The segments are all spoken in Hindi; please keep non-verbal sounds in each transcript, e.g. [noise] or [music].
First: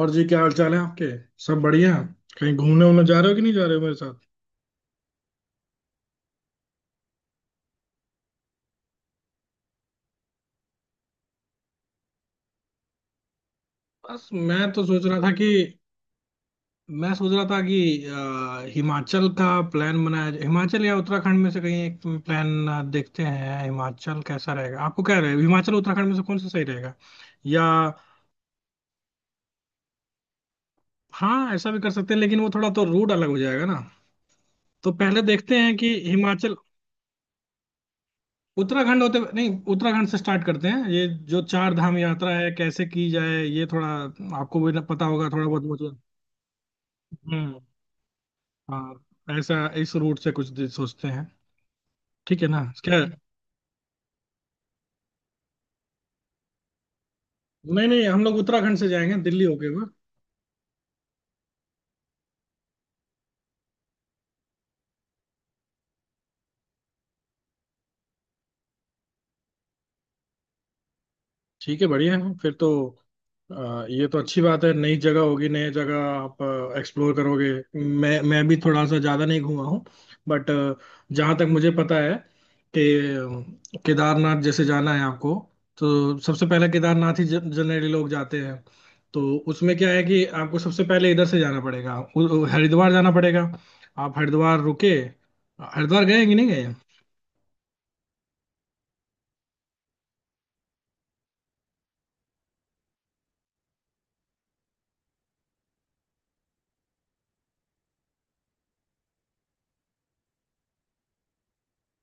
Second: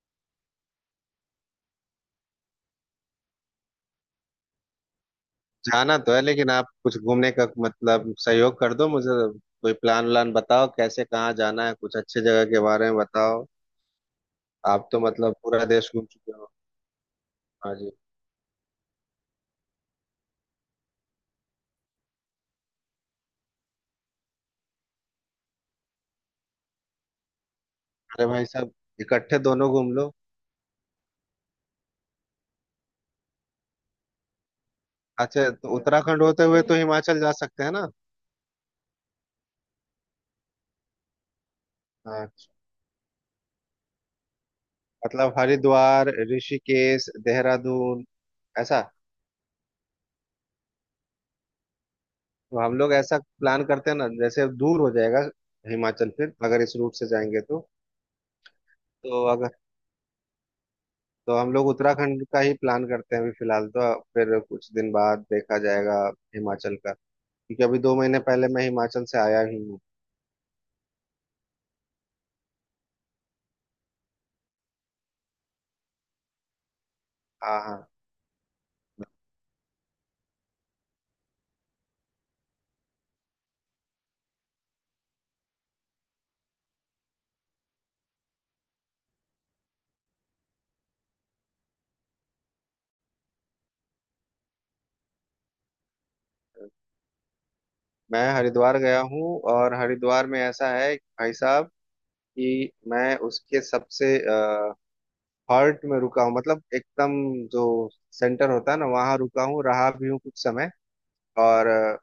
और जी क्या हाल चाल है आपके। सब बढ़िया। कहीं घूमने उमने जा रहे हो कि नहीं जा रहे हो मेरे साथ। जाना तो है लेकिन आप कुछ घूमने का मतलब सहयोग कर दो मुझे। कोई प्लान व्लान बताओ, कैसे कहाँ जाना है, कुछ अच्छे जगह के बारे में बताओ। बस मैं तो आप तो सोच रहा था मतलब कि पूरा देश घूम चुके हो। मैं सोच रहा था हाँ कि जी। हिमाचल का प्लान बनाया जाए। हिमाचल या उत्तराखंड में से कहीं एक प्लान। देखते हैं हिमाचल कैसा रहेगा। आपको क्या रहेगा हिमाचल उत्तराखंड में से कौन सा सही रहेगा या। अरे भाई साहब, इकट्ठे दोनों घूम लो। हाँ, ऐसा भी कर सकते हैं, लेकिन वो थोड़ा तो रूट अलग हो जाएगा ना। तो पहले अच्छा, देखते तो हैं कि उत्तराखंड होते हिमाचल हुए तो हिमाचल जा सकते हैं ना? उत्तराखंड होते नहीं उत्तराखंड से स्टार्ट करते हैं। ये जो चार धाम हाँ, यात्रा है कैसे की जाए, ये थोड़ा आपको भी पता होगा, मतलब थोड़ा बहुत मुझे। हरिद्वार, ऋषिकेश, हम्म। देहरादून ऐसा। हाँ, ऐसा इस रूट से कुछ दिन सोचते हैं। ठीक है तो ना हम लोग क्या। ऐसा प्लान करते हैं ना, जैसे दूर हो जाएगा हिमाचल, फिर अगर इस रूट से जाएंगे तो। नहीं नहीं, हम लोग उत्तराखंड से जाएंगे तो दिल्ली अगर, होके। तो हम लोग उत्तराखंड का ही प्लान करते हैं अभी फिलहाल, तो फिर कुछ दिन बाद देखा जाएगा हिमाचल का, क्योंकि अभी 2 महीने पहले मैं हिमाचल से आया ही हूँ। ठीक है, बढ़िया है फिर तो। ये तो अच्छी बात है। नई जगह होगी, नई जगह आप एक्सप्लोर करोगे। हाँ हाँ। मैं भी थोड़ा सा ज़्यादा नहीं घूमा हूँ। बट जहाँ तक मुझे पता है कि केदारनाथ जैसे जाना है आपको, तो सबसे पहले केदारनाथ ही जनरली लोग जाते हैं। तो उसमें क्या है कि आपको सबसे पहले इधर से जाना पड़ेगा, हरिद्वार जाना पड़ेगा। आप हरिद्वार रुके। हरिद्वार गए कि नहीं गए। मैं हरिद्वार गया हूँ, और हरिद्वार में ऐसा है कि भाई साहब, कि मैं उसके सबसे हार्ट में रुका हूँ, मतलब एकदम जो सेंटर होता है ना, वहां रुका हूँ, रहा भी हूँ कुछ समय। और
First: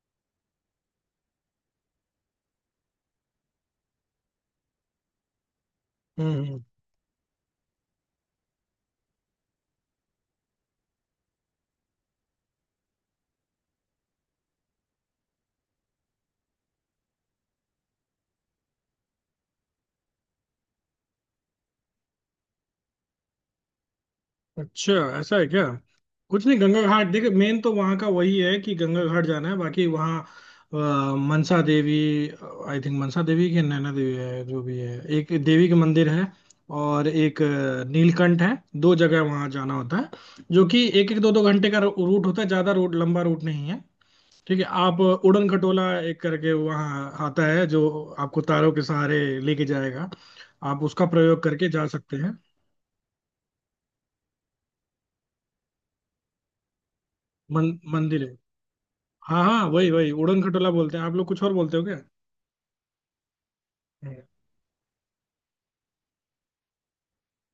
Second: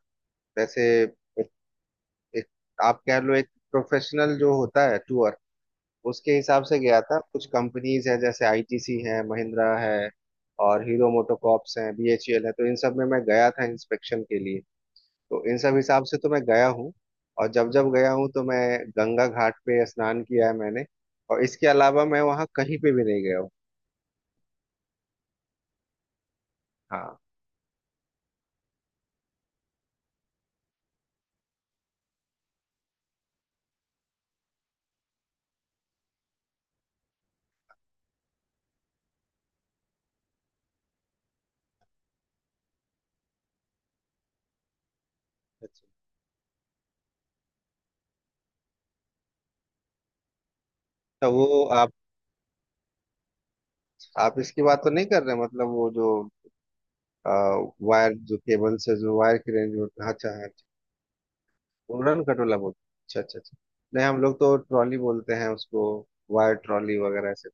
जैसे एक, एक, आप कह लो एक प्रोफेशनल जो होता है टूर, उसके हम्म। हिसाब से गया था। कुछ कंपनीज है जैसे आईटीसी है, महिंद्रा है और हीरो मोटोकॉर्प्स है, बीएचईएल है, तो इन सब में मैं गया था इंस्पेक्शन के लिए। तो इन सब हिसाब से तो मैं गया हूँ, और जब जब गया हूँ तो मैं गंगा घाट पे स्नान किया है मैंने, और इसके अलावा मैं वहाँ कहीं पे भी नहीं गया हूँ। अच्छा, ऐसा है क्या। कुछ नहीं, गंगा घाट हाँ। देख मेन तो वहाँ का वही है कि गंगा घाट जाना है। बाकी वहाँ अ, मनसा देवी, आई थिंक मनसा देवी की नैना देवी है, जो भी है एक देवी का मंदिर है। और एक नीलकंठ है। दो जगह वहाँ जाना होता है, जो कि एक एक दो दो घंटे का रूट होता है। ज़्यादा रूट, लंबा रूट नहीं है। ठीक है। आप उड़न अच्छा खटोला एक करके वहाँ आता है, जो आपको तारों के सहारे लेके जाएगा। आप उसका तो प्रयोग वो, करके जा सकते हैं। आप इसकी बात तो नहीं कर रहे, मतलब वो जो वायर, मंदिर है। जो केबल से जो वायर हाँ की हाँ, रेंज वही होता वही है, अच्छा। उड़न खटोला बोलते हैं। आप लोग कुछ और बोलते हो क्या। उड़न खटोला बोलते हैं। अच्छा अच्छा अच्छा। नहीं, हम हम्म। लोग तो ट्रॉली बोलते हैं उसको, वायर ट्रॉली वगैरह ऐसे,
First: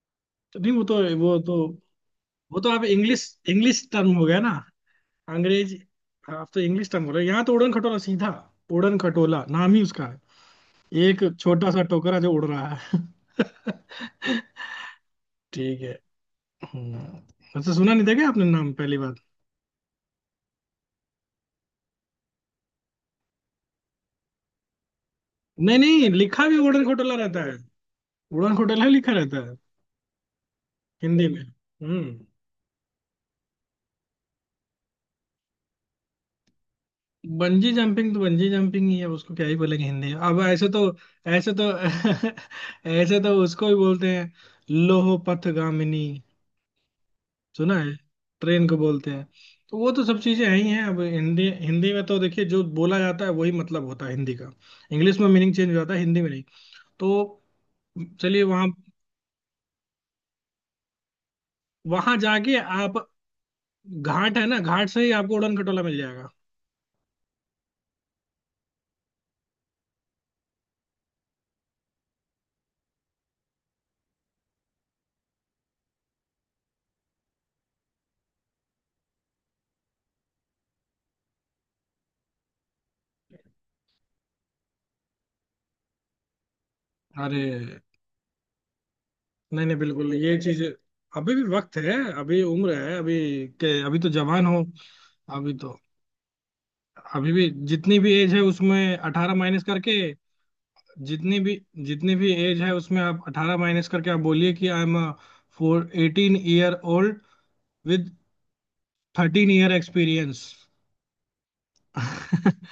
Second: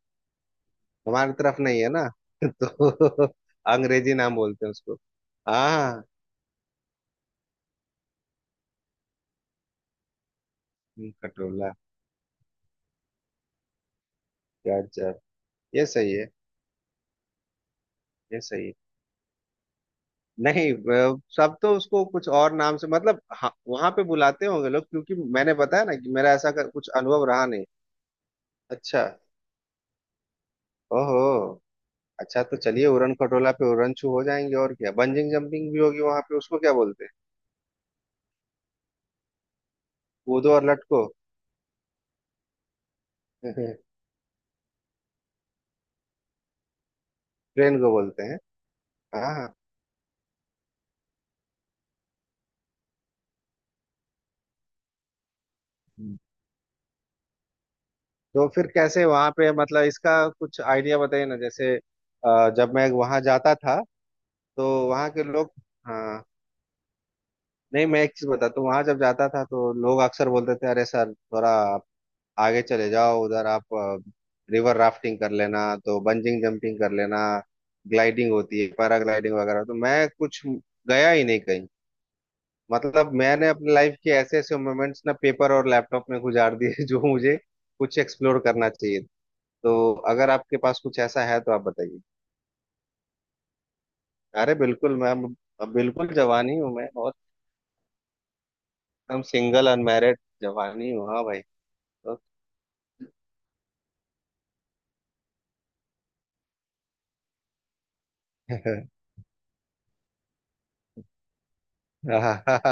तो नहीं, वो तो हमारे वो तो तरफ नहीं है ना। [laughs] वो तो आप इंग्लिश तो इंग्लिश अंग्रेजी टर्म हो नाम गया ना। बोलते हैं उसको। अंग्रेज। हाँ। आप तो इंग्लिश टर्म बोल रहे हो, यहाँ तो उड़न खटोला सीधा उड़न खटोला नाम ही उसका है। एक खटोला। छोटा सा टोकरा जो उड़ रहा है। [laughs] गजब। ठीक ये है। सही है। हम्म। वैसे सुना नहीं था क्या ये आपने सही नाम है। पहली बार। नहीं सब तो उसको कुछ और नाम से, मतलब हाँ, वहां पे बुलाते होंगे लोग, क्योंकि मैंने नहीं बताया ना नहीं, कि मेरा लिखा ऐसा भी उड़न कुछ खटोला अनुभव रहता रहा है। नहीं। उड़न खटोला ही अच्छा। लिखा रहता है हिंदी में। ओहो। हम्म। अच्छा तो चलिए उड़न खटोला पे उड़न छू हो जाएंगे, और क्या बंजिंग जंपिंग भी होगी वहां पे, उसको क्या बोलते हैं? बंजी जंपिंग तो बंजी जंपिंग ही है, उसको क्या ही बोलेंगे हिंदी में। अब कूदो ऐसे और तो लटको। ऐसे तो [laughs] ऐसे तो उसको हम्म। भी बोलते हैं लोहो पथगामिनी। सुना ट्रेन है को बोलते हैं। ट्रेन को बोलते हैं। हाँ। तो वो तो सब चीजें हैं ही हैं। अब हिंदी हिंदी में तो देखिए जो बोला जाता है वही मतलब होता है हिंदी का। इंग्लिश में मीनिंग चेंज हो जाता है, हम्म। हिंदी में नहीं। तो चलिए तो फिर वहां। कैसे वहां पे मतलब इसका कुछ आइडिया बताइए ना। जैसे वहां जाके जब मैं आप वहां जाता था, घाट है ना, तो घाट से वहां ही के आपको लोग। उड़न खटोला मिल हाँ। जाएगा। नहीं मैं एक चीज बताता हूँ, वहां जब जाता था तो लोग अक्सर बोलते थे, अरे सर थोड़ा आप आगे चले जाओ, उधर आप रिवर राफ्टिंग कर लेना, तो बंजिंग जंपिंग कर लेना, ग्लाइडिंग होती है, पैराग्लाइडिंग वगैरह, तो मैं कुछ गया ही नहीं कहीं। मतलब मैंने अपनी लाइफ के ऐसे ऐसे मोमेंट्स ना पेपर और लैपटॉप में गुजार दिए [laughs] जो मुझे अरे कुछ एक्सप्लोर करना चाहिए। नहीं नहीं, तो बिल्कुल अगर ये आपके चीज। पास कुछ ऐसा अभी है भी तो आप वक्त है, बताइए। अभी उम्र है, अभी के अभी तो जवान अरे हो। बिल्कुल, मैं अभी तो अब बिल्कुल जवान ही हूँ मैं, और अभी भी जितनी भी एज है उसमें एकदम 18 माइनस सिंगल करके। अनमैरिड, जवान ही हूँ हाँ जितनी भाई। भी जितनी तो भी एज है उसमें आप 18 माइनस करके आप बोलिए कि I am four eighteen year old with [laughs] 13 year experience. हाँ, [laughs]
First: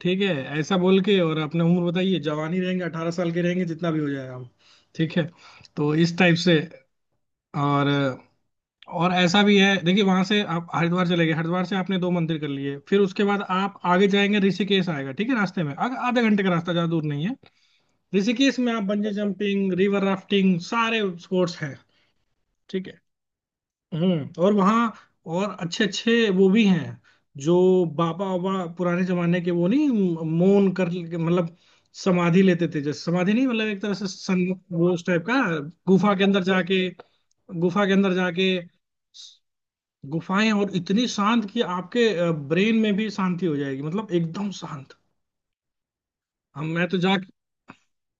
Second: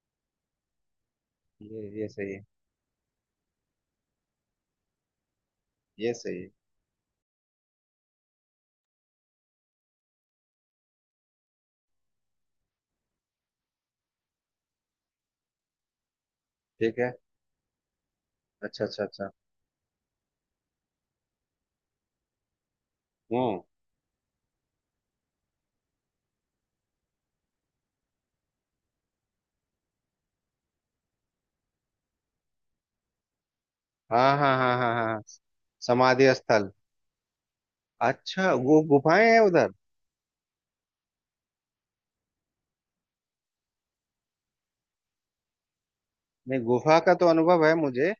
ठीक है, ऐसा बोल के और अपने उम्र ये बताइए। सही है। जवान ही रहेंगे, 18 साल के रहेंगे जितना भी हो जाए हम। ठीक है, तो ये इस टाइप सही है। से। और और ऐसा भी है, देखिए वहां से आप हरिद्वार चले गए, हरिद्वार से आपने दो मंदिर कर लिए, फिर उसके बाद आप आगे जाएंगे ऋषिकेश आएगा। ठीक है, रास्ते में आगे आधे घंटे का रास्ता, ज्यादा ठीक दूर है। नहीं है। ऋषिकेश में आप अच्छा अच्छा बंजी अच्छा। जंपिंग, रिवर राफ्टिंग सारे स्पोर्ट्स हैं। ठीक है। हम्म। हम्म। और वहाँ और अच्छे अच्छे वो भी हैं, जो बाबा बाबा पुराने जमाने के वो नहीं, मौन कर मतलब समाधि लेते थे। जैसे समाधि नहीं, मतलब एक तरह से हाँ सं हाँ हाँ वो हाँ उस हाँ हाँ। टाइप का, गुफा के समाधि अंदर स्थल। जाके गुफा के अंदर जाके अच्छा वो गुफाएं हैं उधर? गुफाएं और इतनी शांत कि आपके ब्रेन में भी शांति हो जाएगी, मतलब एकदम शांत। नहीं, हम मैं तो गुफा का जाके। तो अनुभव है मुझे।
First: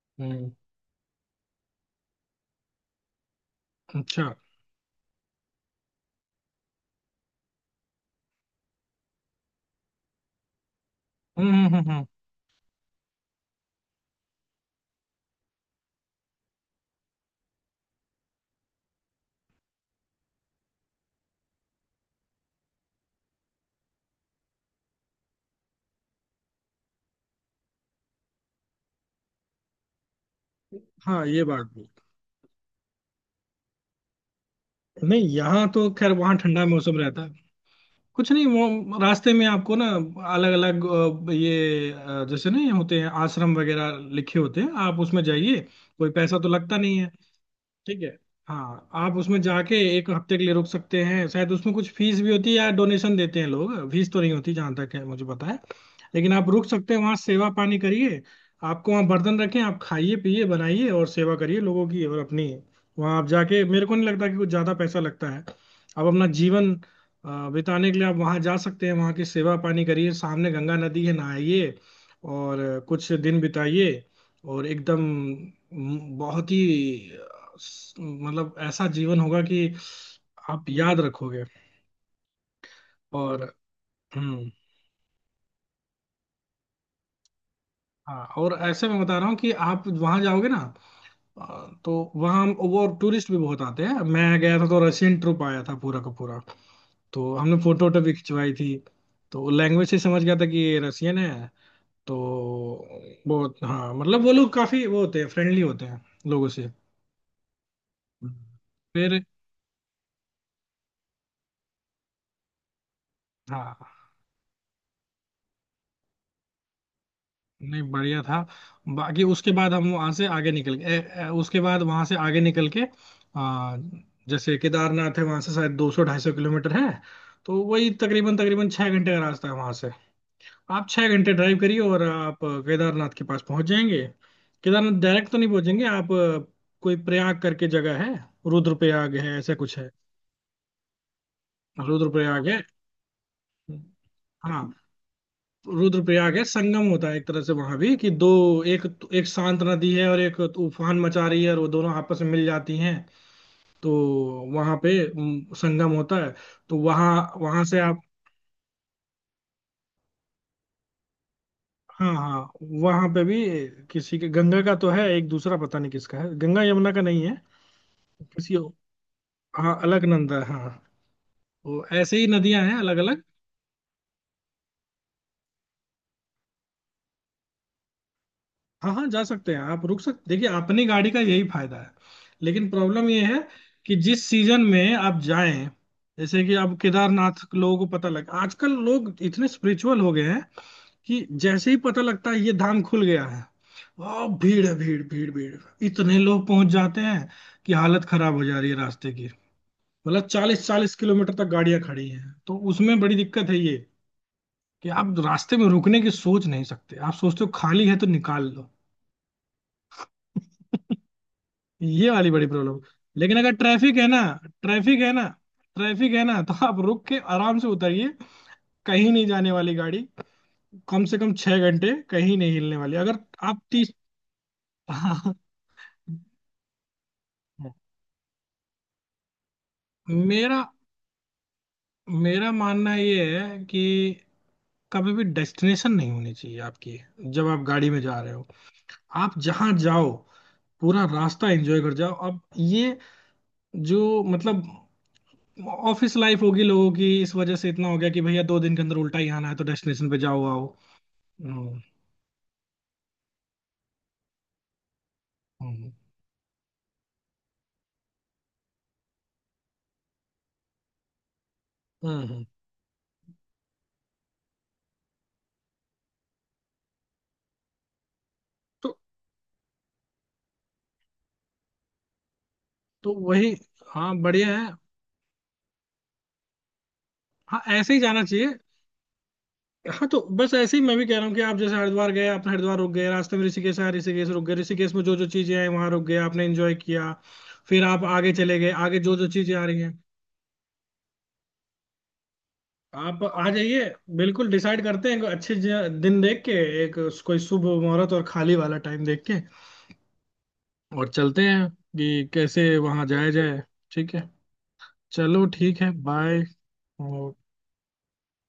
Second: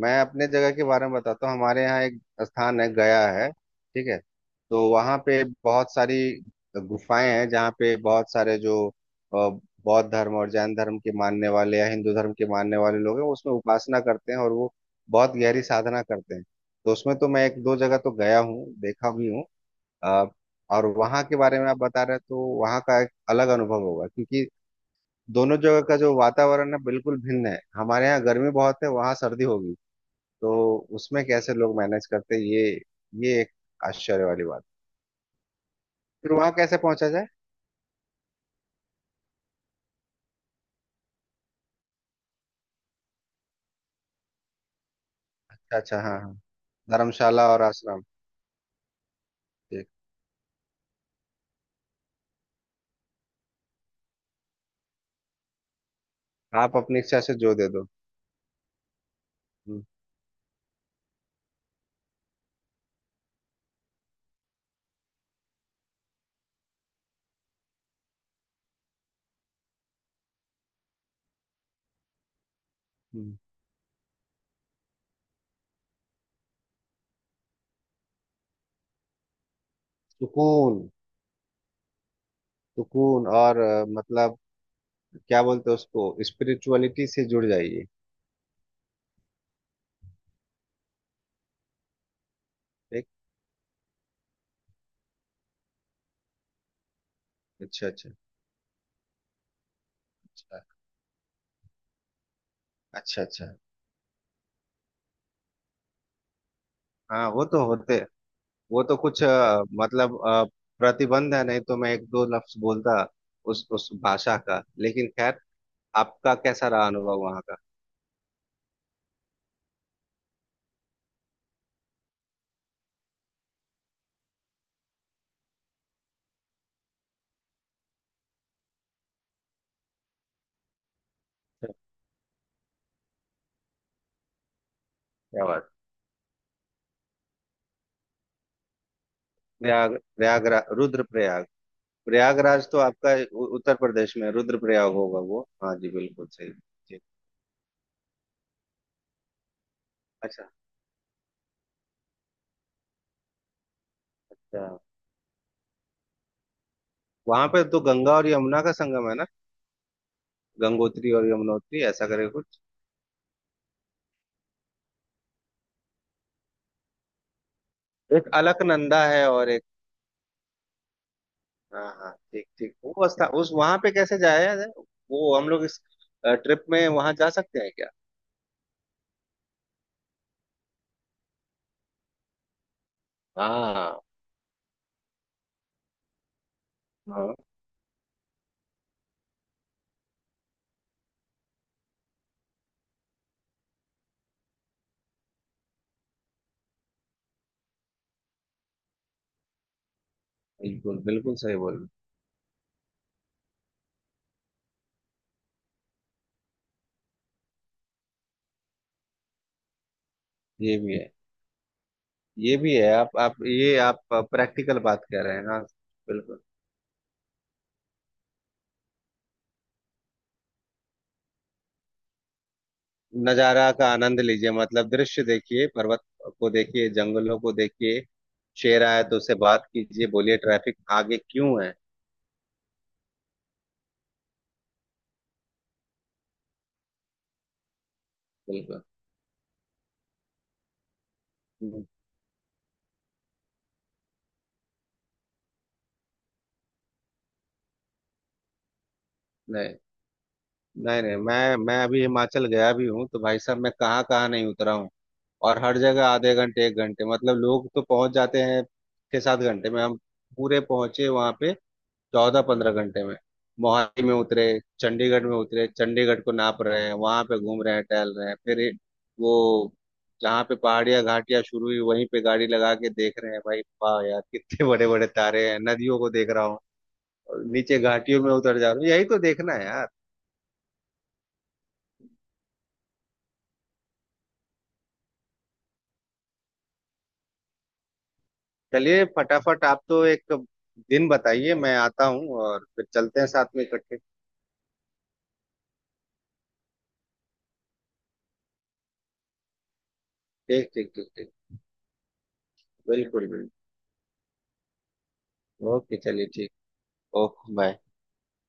मैं अपने हम्म। जगह के बारे में बताता हूँ, हमारे यहाँ एक स्थान है गया है, ठीक है। अच्छा। तो वहाँ पे बहुत सारी गुफाएं हैं, जहाँ पे बहुत सारे जो अ, बौद्ध धर्म और जैन धर्म के मानने हम्म हम्म वाले या हम्म हम्म। हिंदू धर्म के मानने वाले लोग हैं, वो उसमें उपासना करते हैं, और वो बहुत गहरी साधना करते हैं। तो उसमें तो मैं 1 2 जगह तो गया हूँ, देखा भी हूँ। अ, और वहाँ के बारे में आप बता रहे हैं तो वहाँ का एक अलग अनुभव होगा, क्योंकि दोनों जगह का जो वातावरण है बिल्कुल भिन्न है, हमारे यहाँ गर्मी बहुत है, वहाँ सर्दी होगी, तो उसमें हाँ, ये कैसे बात लोग भी। मैनेज करते हैं, ये एक आश्चर्य वाली बात। नहीं, यहाँ तो खैर फिर वहाँ वहां ठंडा कैसे मौसम पहुंचा रहता जाए? है। कुछ नहीं, वो रास्ते में आपको ना अलग अलग ये जैसे नहीं होते हैं आश्रम वगैरह लिखे होते हैं, आप उसमें जाइए। अच्छा अच्छा कोई हाँ हाँ। पैसा तो लगता नहीं है। धर्मशाला और ठीक आश्रम। है। हाँ, आप उसमें जाके ठीक। एक हफ्ते के लिए रुक सकते हैं, शायद उसमें कुछ फीस भी होती है या डोनेशन देते हैं लोग। फीस तो नहीं होती जहाँ तक है मुझे पता है। लेकिन आप रुक आप सकते अपनी हैं, वहाँ इच्छा से सेवा जो दे पानी दो। करिए। आपको वहाँ बर्तन रखें, आप हम्म। खाइए पिए बनाइए और सेवा करिए लोगों की और अपनी। वहाँ आप जाके मेरे को नहीं लगता कि कुछ ज़्यादा पैसा लगता है। आप अपना जीवन बिताने के लिए आप वहाँ जा सकते हैं। वहाँ की सेवा पानी करिए, सामने गंगा नदी है नहाइए, और कुछ हम्म। दिन बिताइए। और एकदम बहुत ही मतलब ऐसा जीवन होगा कि आप सुकून। याद रखोगे। सुकून और और मतलब हम्म। क्या बोलते हैं उसको, स्पिरिचुअलिटी से जुड़ जाइए। हाँ, और ऐसे मैं बता रहा हूँ कि आप वहां जाओगे ना। तो वहाँ वो ठीक। टूरिस्ट भी बहुत आते हैं। मैं गया था तो रशियन ट्रुप आया था पूरा का पूरा। तो हमने फोटो अच्छा वोटो अच्छा। भी खिंचवाई थी। तो लैंग्वेज से समझ गया था कि अच्छा ये रशियन है। तो अच्छा अच्छा। बहुत, हाँ मतलब वो लोग काफी वो होते हैं, फ्रेंडली होते हैं लोगों से। हाँ वो तो होते। हम्म। वो तो फिर। कुछ मतलब प्रतिबंध है नहीं तो मैं 1 2 लफ्ज बोलता उस हाँ, भाषा का, लेकिन खैर। आपका कैसा रहा अनुभव वहाँ का? नहीं बढ़िया था। बाकी उसके बाद हम वहां से आगे निकल गए। उसके बाद वहां से आगे निकल के आ, जैसे केदारनाथ है वहां से शायद 200 250 किलोमीटर है। तो वही तकरीबन तकरीबन 6 घंटे का रास्ता है वहां से। आप 6 घंटे ड्राइव करिए और आप केदारनाथ के पास पहुंच जाएंगे। केदारनाथ डायरेक्ट तो क्या नहीं बात। पहुंचेंगे आप। कोई प्रयाग करके जगह है, रुद्रप्रयाग है ऐसा कुछ है। प्रयाग, प्रयागराज, रुद्रप्रयाग। रुद्रप्रयाग है प्रयागराज तो आपका उत्तर प्रदेश में है, हाँ। रुद्रप्रयाग होगा वो, हाँ जी बिल्कुल रुद्रप्रयाग है। सही संगम जी। होता है एक तरह से वहां भी कि दो। एक एक शांत नदी है और एक अच्छा तूफान मचा रही है और वो दोनों आपस में मिल जाती हैं। तो अच्छा। वहां पे संगम होता है। तो वहां वहां पे वहां से तो आप। गंगा और यमुना का संगम है ना? गंगोत्री और यमुनोत्री ऐसा हाँ करके हाँ, कुछ। वहां पे भी किसी के गंगा का तो है, एक दूसरा पता नहीं किसका है। गंगा यमुना का नहीं है। एक किसी अलकनंदा है और एक। हाँ, अलकनंदा है हाँ। वो हाँ हाँ, ऐसे ही ठीक नदियां ठीक, हैं वो अलग अलग। रास्ता उस वहां पे कैसे जाया जाए, वो हम लोग इस ट्रिप में वहां जा सकते हैं क्या? हाँ हाँ, जा सकते हैं, आप रुक सकते। देखिए अपनी गाड़ी का यही फायदा है। लेकिन प्रॉब्लम ये है हाँ कि जिस सीजन में आप जाएं। जैसे कि अब हाँ। केदारनाथ लोगों को पता लग, आजकल लोग इतने स्पिरिचुअल हो गए हैं कि जैसे ही पता लगता है ये धाम खुल गया है, वाह भीड़ है, भीड़ भीड़ भीड़, इतने लोग पहुंच जाते हैं कि हालत खराब हो जा रही है रास्ते की। मतलब चालीस चालीस बिल्कुल किलोमीटर बिल्कुल तक सही बोल गाड़ियां रहे हो। खड़ी हैं, तो उसमें बड़ी दिक्कत है ये। कि आप रास्ते में रुकने की सोच नहीं सकते। आप सोचते हो खाली है तो निकाल लो। ये भी है। ये वाली बड़ी ये भी प्रॉब्लम। है, आप लेकिन अगर ये ट्रैफिक आप है ना, प्रैक्टिकल ट्रैफिक बात है कह ना रहे हैं, हाँ। ट्रैफिक है ना बिल्कुल। तो आप रुक के आराम से उतरिए। कहीं नहीं जाने वाली गाड़ी, कम से कम 6 घंटे कहीं नहीं हिलने वाली। अगर आप नजारा का तीस आनंद लीजिए, मतलब [laughs] दृश्य हाँ। देखिए, पर्वत को देखिए, जंगलों को देखिए, शेर आए तो उससे बात कीजिए, बोलिए मेरा ट्रैफिक आगे क्यों है। मेरा मानना ये है कि कभी भी डेस्टिनेशन नहीं होनी चाहिए आपकी जब आप गाड़ी में जा रहे हो। बिल्कुल। आप जहां जाओ, पूरा रास्ता एंजॉय कर जाओ। अब ये जो मतलब ऑफिस लाइफ होगी लोगों की इस वजह से इतना हो गया कि भैया 2 दिन के अंदर उल्टा ही आना है, तो नहीं, डेस्टिनेशन पे जाओ आओ। नहीं नहीं, मैं हम्म अभी हिमाचल गया भी हूँ तो भाई साहब, मैं कहाँ कहाँ नहीं उतरा हूँ। और हर हम्म जगह आधे घंटे 1 घंटे, मतलब लोग तो पहुंच जाते हैं 6 7 घंटे में, हम पूरे पहुंचे वहां पे चौदह हम्म। पंद्रह घंटे में। मोहाली में उतरे, चंडीगढ़ में उतरे, चंडीगढ़ को नाप रहे हैं, वहां पे घूम रहे हैं, टहल रहे हैं, फिर तो वो जहाँ पे पहाड़ियाँ घाटियाँ शुरू हुई, वहीं पे गाड़ी लगा के देख तो रहे हैं, वही। भाई वाह हाँ, यार बढ़िया कितने है। बड़े बड़े तारे हैं, नदियों को देख रहा हूँ, और हाँ, नीचे ऐसे ही घाटियों जाना में चाहिए। उतर जा रहा हूँ, यही तो देखना है यार। हाँ, तो बस ऐसे ही मैं भी कह रहा हूँ कि आप जैसे हरिद्वार गए आपने हरिद्वार रुक गए, रास्ते में ऋषिकेश आया ऋषिकेश रुक गए, ऋषिकेश में जो जो चीजें आई वहां रुक गए, आपने एंजॉय किया। फिर आप आगे चले गए, आगे चलिए जो जो चीजें आ फटाफट रही आप हैं। तो एक दिन बताइए, मैं आता हूँ और फिर चलते आप हैं साथ आ में जाइए। इकट्ठे। बिल्कुल डिसाइड करते हैं, कोई अच्छे दिन देख के एक कोई शुभ मुहूर्त और खाली वाला टाइम देख के। ठीक ठीक और ठीक ठीक। चलते हैं कि कैसे वहां बिल्कुल जाया बिल्कुल। जाए। ठीक है। चलो ठीक है, ओके चलिए बाय। ठीक। Okay bye.